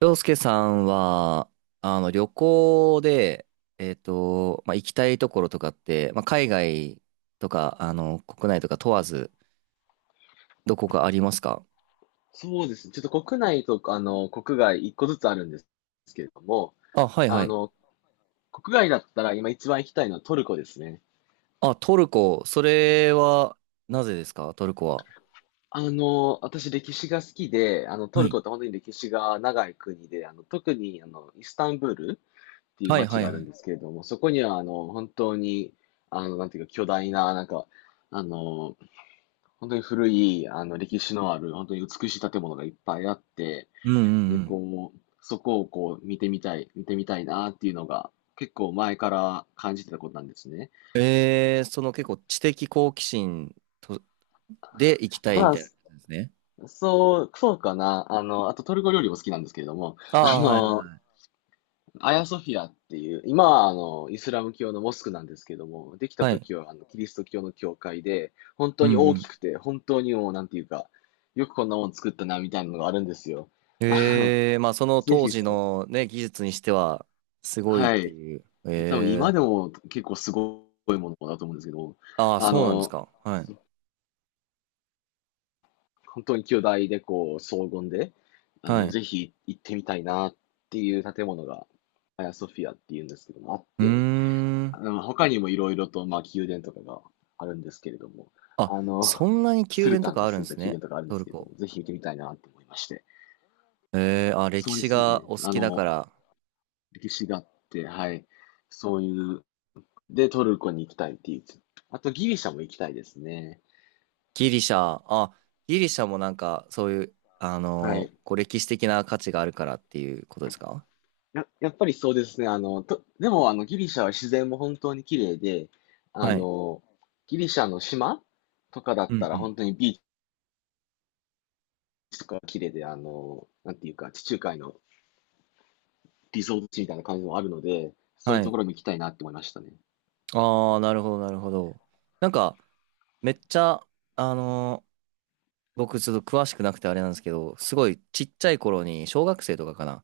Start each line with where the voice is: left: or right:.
right: 洋介さんは、旅行で、行きたいところとかって、海外とか、国内とか問わず、どこかありますか？
left: そうですね。ちょっと国内と国外一個ずつあるんですけれども、
right: あ、はいは
left: あ
right: い。
left: の、国外だったら今一番行きたいのはトルコですね。
right: あ、トルコ。それは、なぜですかトルコは。
left: 私歴史が好きで、ト
right: は
left: ル
right: い
left: コって本当に歴史が長い国で、特にイスタンブールっていう
right: はいは
left: 街
right: い
left: があ
right: は
left: るん
right: い。
left: ですけれども、そこには本当に、なんていうか巨大な、なんか、あの、本当に古い、歴史のある、本当に美しい建物がいっぱいあって、
right: うん
left: で、
right: うん
left: こう、そこをこう見てみたいなっていうのが結構前から感じてたことなんですね。
right: うん。えー、その結構知的好奇心とで行きたい
left: ま
right: み
left: あ、
right: たいな感じですね。
left: そうかな。あとトルコ料理も好きなんですけれども、
right: ああ、はいはい。
left: アヤソフィアっていう、今はイスラム教のモスクなんですけども、できた
right: はい。
left: 時はキリスト教の教会で、本
right: う
left: 当
right: んう
left: に大きく
right: ん。
left: て、本当にもう、なんていうか、よくこんなもん作ったなみたいなのがあるんですよ。あの、
right: ええ、まあその
left: ぜ
right: 当
left: ひ、
right: 時のね、技術にしてはすごいっ
left: は
right: て
left: い。
right: いう。
left: 多分今
right: え
left: で
right: え。
left: も結構すごいものだと思うんですけど、
right: ああ、
left: あ
right: そうなんです
left: の、
right: か。はい。
left: 本当に兄弟でこう、荘厳で、
right: はい。
left: ぜひ行ってみたいなっていう建物が、アヤソフィアっていうんですけども、あっ
right: うー
left: て、
right: ん。
left: 他にもいろいろと、まあ、宮殿とかがあるんですけれども、
right: あ、
left: あの、
right: そんなに
left: ス
right: 宮
left: ル
right: 殿と
left: タン
right: か
left: が
right: あるん
left: 住ん
right: で
left: だ
right: す
left: 宮殿
right: ね。
left: とかあるんで
right: ト
left: す
right: ル
left: けれど
right: コ。
left: も、ぜひ行ってみたいなと思いまして。
right: ええ、あ、歴
left: そうで
right: 史
left: すね。
right: がお好きだから。
left: 歴史があって、はい。そういう、で、トルコに行きたいっていう。あと、ギリシャも行きたいですね。
right: ギリシャ、あ、ギリシャもなんかそういう、
left: はい。
right: こう歴史的な価値があるからっていうことですか？
left: やっぱりそうですね。でも、ギリシャは自然も本当に綺麗で、あ
right: はい。
left: の、ギリシャの島とかだっ
right: うん
left: た
right: う
left: ら
right: ん。
left: 本当にビーチとか綺麗で、なんていうか、地中海のリゾート地みたいな感じもあるので、そうい
right: は
left: うと
right: い。
left: ころも行きたいなって思いましたね。
right: ああ、なるほど、なるほど。なんか、めっちゃ、あのー僕ちょっと詳しくなくてあれなんですけど、すごいちっちゃい頃に小学生とかかな、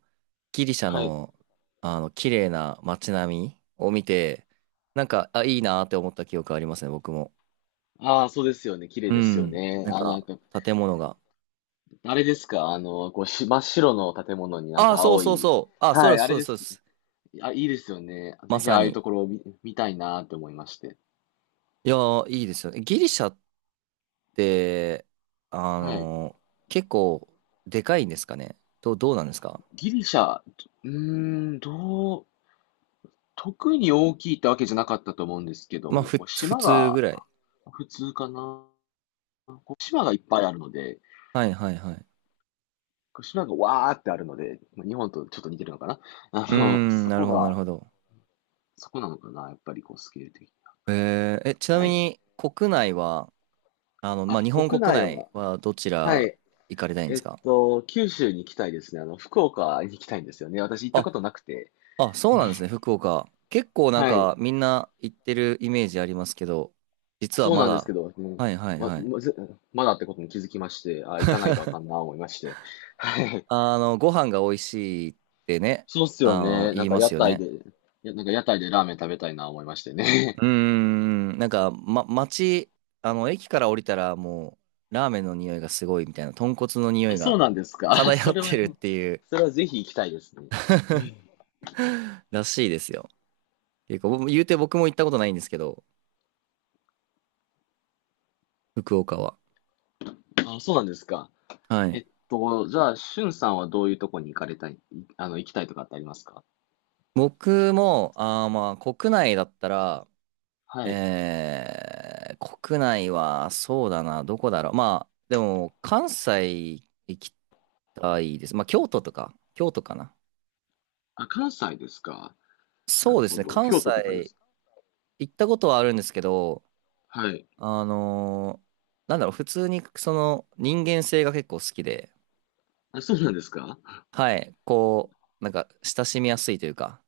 right: ギリシャ
left: はい。
right: のあの綺麗な街並みを見て、なんか、あ、いいなーって思った記憶ありますね、僕も。
left: ああ、そうですよね。綺麗
right: う
left: ですよ
right: ん。
left: ね。
right: なんか、建物が。
left: あれですか、あの、こうし、真っ白の建物になん
right: ああ、
left: か
right: そう
left: 青
right: そう
left: い。
right: そう。あ、そう
left: は
right: で
left: い、
right: す、
left: あ
right: そ
left: れ
right: うで
left: で
right: す、そ
left: す。
right: うです。
left: あ、いいですよね。
right: ま
left: ぜひ
right: さ
left: ああいう
right: に。
left: ところを見たいなって思いまして。
right: いやー、いいですよね。ギリシャって、あ
left: はい。
right: のー結構、でかいんですかね。どう、どうなんですか？
left: ギリシャ、うーん、特に大きいってわけじゃなかったと思うんですけど
right: まあ、
left: も、
right: ふ、
left: こう
right: 普
left: 島
right: 通ぐ
left: が
right: らい。
left: 普通かな。こう島がいっぱいあるので、
right: はい、はい、はい。
left: こう島がわーってあるので、まあ日本とちょっと似てるのかな。
right: う
left: あ
right: ー
left: の、
right: ん、
left: そ
right: なる
left: こ
right: ほど、なるほ
left: が、
right: ど。
left: そこなのかな、やっぱりこうスケール的に。
right: えー、え、ちな
left: は
right: み
left: い。
right: に国内は、
left: あ、
right: 日本
left: 国
right: 国
left: 内
right: 内
left: は、
right: はどち
left: は
right: ら
left: い。
right: 行かれたいんで
left: え
right: す
left: っ
right: か？
left: と、九州に行きたいですね。福岡に行きたいんですよね。私行ったこ
right: あ、
left: となくて。
right: あ、そうなんですね、福岡。結構なん
left: はい。
right: かみんな行ってるイメージありますけど、実は
left: そう
right: ま
left: なんですけ
right: だ、
left: ど、うん、
right: はいはい
left: ま、
right: はい。
left: ま、ぜまだってことに気づきまして、あ、行かないとあかんな思いまして。はい。
right: ご飯が美味しいってね、
left: そうっすよね。
right: 言
left: なん
right: い
left: か
right: ま
left: 屋
right: すよ
left: 台
right: ね。
left: で、やなんか屋台でラーメン食べたいな思いましてね。
right: うーん、なんか、ま、街、駅から降りたらもう、ラーメンの匂いがすごいみたいな、豚骨の 匂
left: あ、
right: い
left: そ
right: が
left: うなんですか。
right: 漂
left: そ
right: っ
left: れ
right: て
left: は、
right: るっていう。
left: それはぜひ行きたいですね。
right: らしいですよ。結構、言うて僕も行ったことないんですけど、福岡は。
left: あ、そうなんですか。
right: は
left: え
right: い。
left: っと、じゃあ、しゅんさんはどういうとこに行かれたい、あの、行きたいとかってありますか？
right: 僕も、あー、まあ、国内だったら、
left: はい。
right: えー、国内は、そうだな、どこだろう。まあ、でも、関西行きたいです。まあ、京都とか、京都かな。
left: あ、関西ですか。な
right: そう
left: る
right: です
left: ほ
right: ね、
left: ど。
right: 関
left: 京都とかで
right: 西
left: すか。
right: 行ったことはあるんですけど、
left: はい。
right: あのーなんだろう、普通に、その、人間性が結構好きで、
left: あ、そうなんですか。
right: はい、こう、なんか、親しみやすいというか、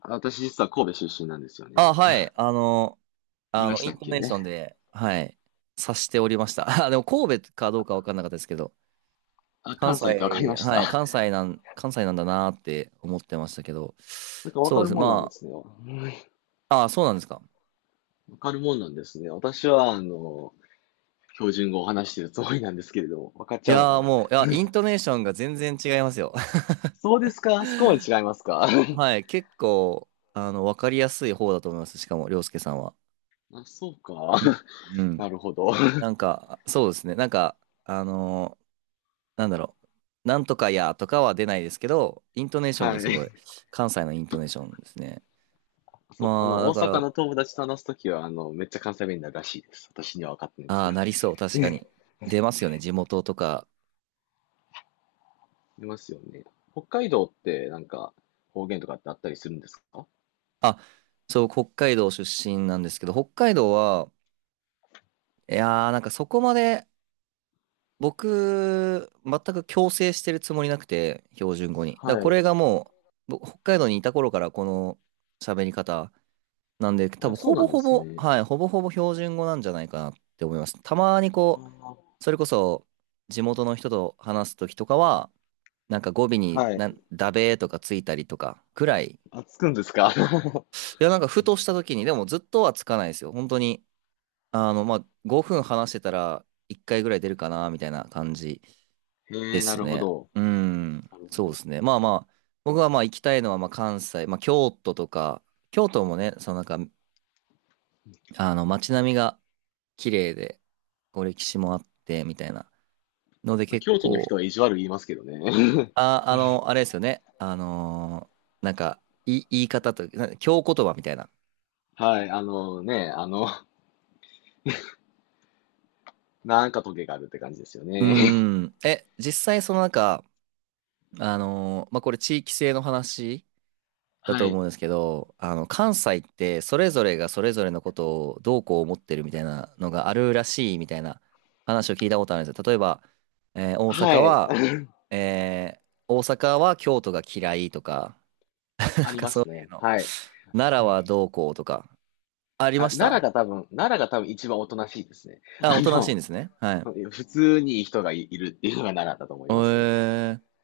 left: あ、私実は神戸出身なんですよね。
right: あ、はい。
left: 言い
right: あ
left: ま
right: の、
left: した
right: イン
left: っ
right: ト
left: け？
right: ネーションで、はい、察しておりました。あ、でも神戸かどうかわかんなかったですけど、
left: あ、
right: 関
left: 関西ってわかり
right: 西、
left: まし
right: はい、
left: た。
right: 関西なん、関西なんだなーって思ってましたけど、
left: なんかわ
right: そ
left: か
right: うで
left: る
right: す。
left: もんなんで
right: ま
left: すね。わ
right: あ、あ、そうなんですか。
left: かるもんなんですね。私は、標準語を話してるつもりなんですけれども、わかっち
right: い
left: ゃうの
right: や
left: か
right: ー
left: な。
right: もう、いや、イントネーションが全然違いますよ。
left: そうですか、そこまで違いますか。
right: は い、結構、わかりやすい方だと思います。しかも、り介さんは。
left: あ、そうか。
right: うん う
left: な
right: ん。
left: るほど。
right: なんか、そうですね。なんか、あのーなんだろう。なんとかやとかは出ないですけど、イントネーション
left: は
right: がす
left: い。
right: ごい、関西のイントネーションですね。
left: そ、あ
right: まあ、
left: の、
right: だ
left: 大
right: か
left: 阪
right: ら、
left: の友達と話すときは、めっちゃ関西弁になるらしいです。私には分かってないんです
right: あ
left: け
right: あ、
left: ど。
right: なりそう、確かに。出ますよね、地元とか。
left: いますよね。北海道って、なんか、方言とかってあったりするんですか？
right: あ、そう、北海道出身なんですけど、北海道は、いやー、なんかそこまで、僕、全く強制してるつもりなくて、標準語に。だから
left: は
right: こ
left: い。
right: れがもう、僕北海道にいた頃からこの喋り方なんで、多
left: あ、
right: 分
left: そう
right: ほ
left: な
right: ぼ
left: んで
right: ほ
left: す
right: ぼ、
left: ね。
right: はい、ほぼほぼ標準語なんじゃないかなって思います。たまに
left: あ
right: こう、
left: ー、
right: それこそ、地元の人と話すときとかは、なんか語尾に
left: はい。
right: なんダベーとかついたりとかくらい。い
left: あ、つくんですか？
right: や、なんかふとした時に、でもずっとはつかないですよ。本当に、5分話してたら1回ぐらい出るかな、みたいな感じ
left: へ
right: で
left: え、な
right: す
left: るほ
right: ね。
left: ど。
right: うん、
left: なる
right: そうで
left: ほ
right: すね。まあまあ、僕はまあ行きたいのはまあ関西、まあ京都とか、京都もね、そのなんか、あの街並みが綺麗で、こう歴史もあって、みたいな。ので
left: ど。
right: 結
left: 京都の人
right: 構、
left: は意地悪言いますけどね。
right: あ、あれですよね。なんか、い言い方と、な京言葉みたいな。
left: はい、あのね、あの、なんかトゲがあるって感じですよ
right: う
left: ね。
right: ーん。え、実際そのなんか、まあ、これ地域性の話だ
left: は
right: と
left: い。
right: 思うんですけど、関西ってそれぞれがそれぞれのことをどうこう思ってるみたいなのがあるらしいみたいな話を聞いたことあるんですよ。例えば、えー大
left: は
right: 阪
left: い。
right: は、えー大阪は京都が嫌いとか、なん
left: あり
right: か
left: ま
right: そう
left: す
right: いう
left: ね。
right: の。
left: はい。
right: 奈良はどうこうとか、ありました？
left: 奈良が多分一番おとなしいですね。
right: あ、
left: あ
right: おとなしいん
left: の、
right: ですね。はい。
left: 普通にいるっていうのが奈良だと思い
right: え
left: ますね。
right: ー、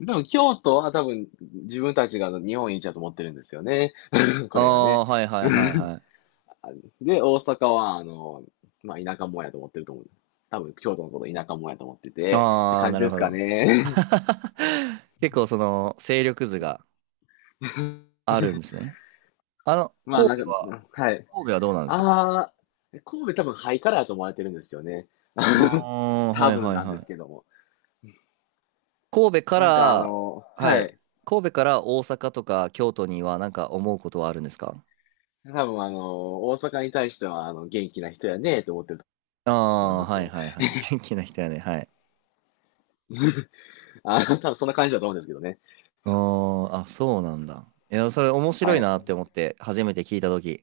left: でも京都は多分自分たちが日本一だと思ってるんですよね。こ
right: あ
left: れがね。
right: あ、はいはいはいはい。
left: で、大阪は、まあ、田舎もんやと思ってると思う。多分京都のこと田舎もんやと思ってて、って
right: ああ、
left: 感
right: な
left: じ
right: る
left: です
right: ほ
left: か
right: ど。
left: ね。
right: 結構その勢力図が あるんですね。
left: まあ、な
right: 神戸
left: んか、
right: は、
left: うん、はい。
right: 神戸はどうなんですか？
left: ああ、神戸多分ハイカラーと思われてるんですよね。
right: ああー、
left: 多
right: はい
left: 分
right: はい
left: なんで
right: はい。
left: すけども。
right: 神戸か
left: なんかあ
right: ら、
left: の、
right: は
left: は
right: い。
left: い。
right: 神戸から大阪とか京都にはなんか思うことはあるんですか？
left: 多分大阪に対してはあの元気な人やねと思ってると思うん
right: あ
left: で
right: あー、はいはい
left: す
right: はい。元気な人やね。はい。
left: よ。多分そんな感じだと思うんですけどね。
right: あーあ、そうなんだ。いや、それ面白
left: は
right: い
left: い。
right: なって思って、初めて聞いたとき。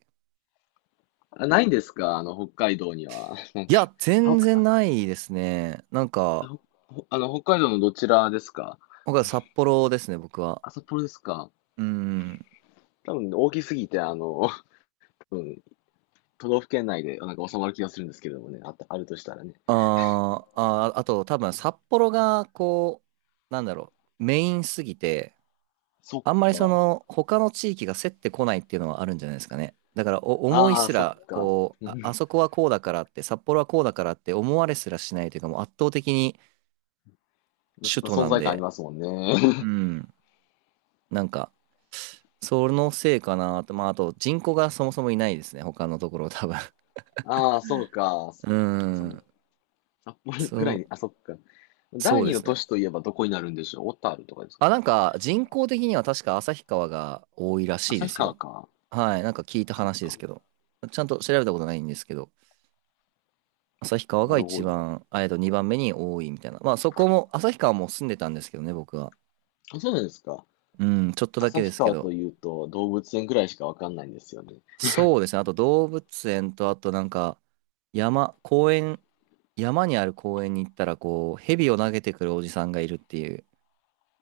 left: あないんですかあの、北海道には。
right: いや、
left: あ、
right: 全
left: ほ
right: 然ないですね。なん
left: あ
right: か、
left: ほほあの、北海道のどちらですか？
right: 僕は札幌ですね、僕は。
left: あ、札幌ですか？
right: うん。
left: 多分大きすぎて、分都道府県内でなんか収まる気がするんですけどもね。あった、あるとしたらね。
right: あーあー、あと多分札幌がこう、なんだろう、メインすぎて、
left: そっ
right: あんまりそ
left: か。
right: の他の地域が競ってこないっていうのはあるんじゃないですかね。だからお思い
left: ああ、
right: す
left: そっ
right: ら、
left: か。
right: こう、
left: う
right: あ、あ
left: ん、
right: そこはこうだからって、札幌はこうだからって思われすらしないというか、もう圧倒的に首都
left: 存
right: なん
left: 在感あり
right: で、
left: ますもん
right: う
left: ね。
right: ん、なんか、そのせいかなと、まああと人口がそもそもいないですね、他のところ多分。
left: ああ、そうか。そ
right: う
left: っかその
right: ん、
left: 札幌ぐら
right: そ
left: いに、
right: う、
left: あ、そっか。第
right: そうで
left: 二の
right: すね。
left: 都市といえばどこになるんでしょう。小樽とかですか
right: あ、な
left: ね。
right: んか人口的には確か旭川が多いらしいで
left: 旭
right: す
left: 川
right: よ。
left: か。
right: はい、なんか聞いた
left: そっ
right: 話です
left: か。
right: けど、ちゃんと調べたことないんですけど、旭川
left: な
right: が
left: る
right: 一
left: ほど。
right: 番、あえっと、2番目に多いみたいな。まあそこも、旭川も住んでたんですけどね、僕は。
left: あ、そうなんですか。
right: うん、ちょっとだけで
left: 旭
right: すけ
left: 川と
right: ど。
left: いうと動物園ぐらいしかわかんないんですよね。
right: そうですね、あと動物園と、あとなんか、山、公園、山にある公園に行ったら、こう、蛇を投げてくるおじさんがいるっていう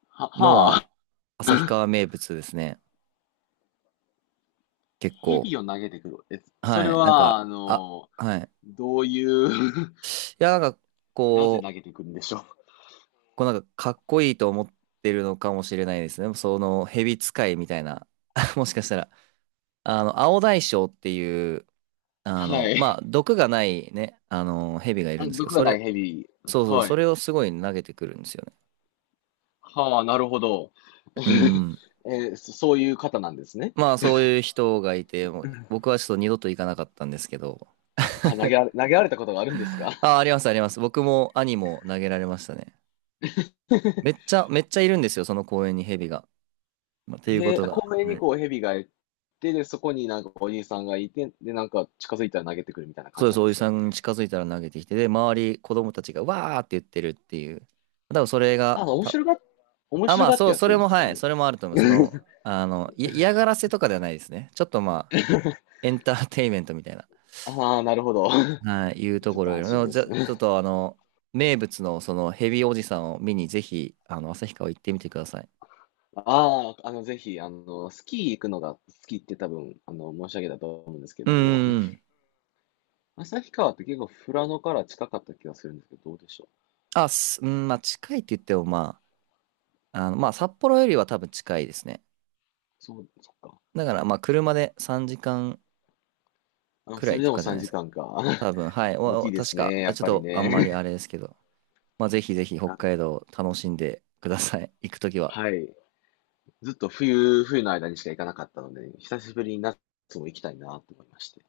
right: の
left: はあ、
right: は、旭川名物ですね。結構。
left: 蛇を投げてくる。え、そ
right: は
left: れ
right: い、なん
left: は、あ
right: か、あ、
left: の、
right: はい。い
left: どういう？
right: や、なんか、
left: なぜ
right: こ
left: 投
right: う、
left: げてくるんでしょう。
right: こうなんかかっこいいと思ってるのかもしれないですね。その蛇使いみたいな。もしかしたら。青大将っていう、
left: はい。
right: 毒がないね、蛇がいる
left: あ、
right: んですけど、
left: 毒が
right: そ
left: な
right: れ、
left: い蛇。
right: そうそう、
left: は
right: そ
left: い。
right: れをすごい投げてくるんですよね。
left: はあ、なるほど。
right: う ん。
left: えー、そういう方なんですね。
right: まあ、そういう人がいて、もう僕はちょっと二度と行かなかったんですけど。
left: 投げられたことがあるんですか？
right: あ、ありますあります。僕も兄も投げられましたね。めっちゃ、めっちゃいるんですよ、その公園に蛇が。まあっ ていうこ
left: へえ、
right: とが。
left: 公園
right: は
left: に
right: い。
left: こう蛇がいて、で、そこになんかおじいさんがいて、で、なんか近づいたら投げてくるみたいな感
right: そう
left: じ
right: で
left: な
right: す、
left: んで
right: おじ
left: すか？
right: さんに近づいたら投げてきて、で、周り、子供たちがわーって言ってるっていう。多分それが、
left: あ、面
right: た、
left: 白が、面
right: あ、
left: 白
right: まあ、
left: がっ
right: そ
left: て
right: う、
left: やっ
right: そ
left: て
right: れ
left: るんで
right: も、
left: すか
right: はい、
left: ね。
right: それもあると思う。その、い嫌がらせとかではないですね。ちょっとまあ、エンターテインメントみたいな、
left: ああ、なるほど。
right: はい、いうと
left: ちょっ
right: こ
left: と
right: ろ
left: 安
right: より
left: 心
right: も、
left: で
right: じゃ、
left: す
right: ちょ
left: ね。
right: っと名物のそのヘビおじさんを見に、ぜひ、旭川行ってみてください。
left: ああ、あの、ぜひ、スキー行くのが好きって多分、申し上げたと思うんですけ
right: う
left: ども、う
right: ー
left: ん、
right: ん。
left: 旭川って結構富良野から近かった気がするんですけど、どうでしょう。
right: あ、す、うん、まあ、近いって言っても、まあ、まあ、札幌よりは多分近いですね。
left: そう、そっか。
right: だから、まあ、車で3時間
left: あ、
right: くら
left: それ
right: い
left: で
right: と
left: も
right: かじゃな
left: 3
right: いですか。
left: 時間かんか。
right: 多分、はい。
left: 大
right: お、
left: き
right: お
left: いで
right: 確
left: す
right: か、
left: ね、や
right: あ
left: っ
right: ちょっ
left: ぱり
right: とあんまりあ
left: ね。
right: れですけど、まあ、ぜひぜひ 北
left: あ、
right: 海道楽しんでください。行くときは。
left: はい。ずっと冬、冬の間にしか行かなかったので、久しぶりに夏も行きたいなと思いまして。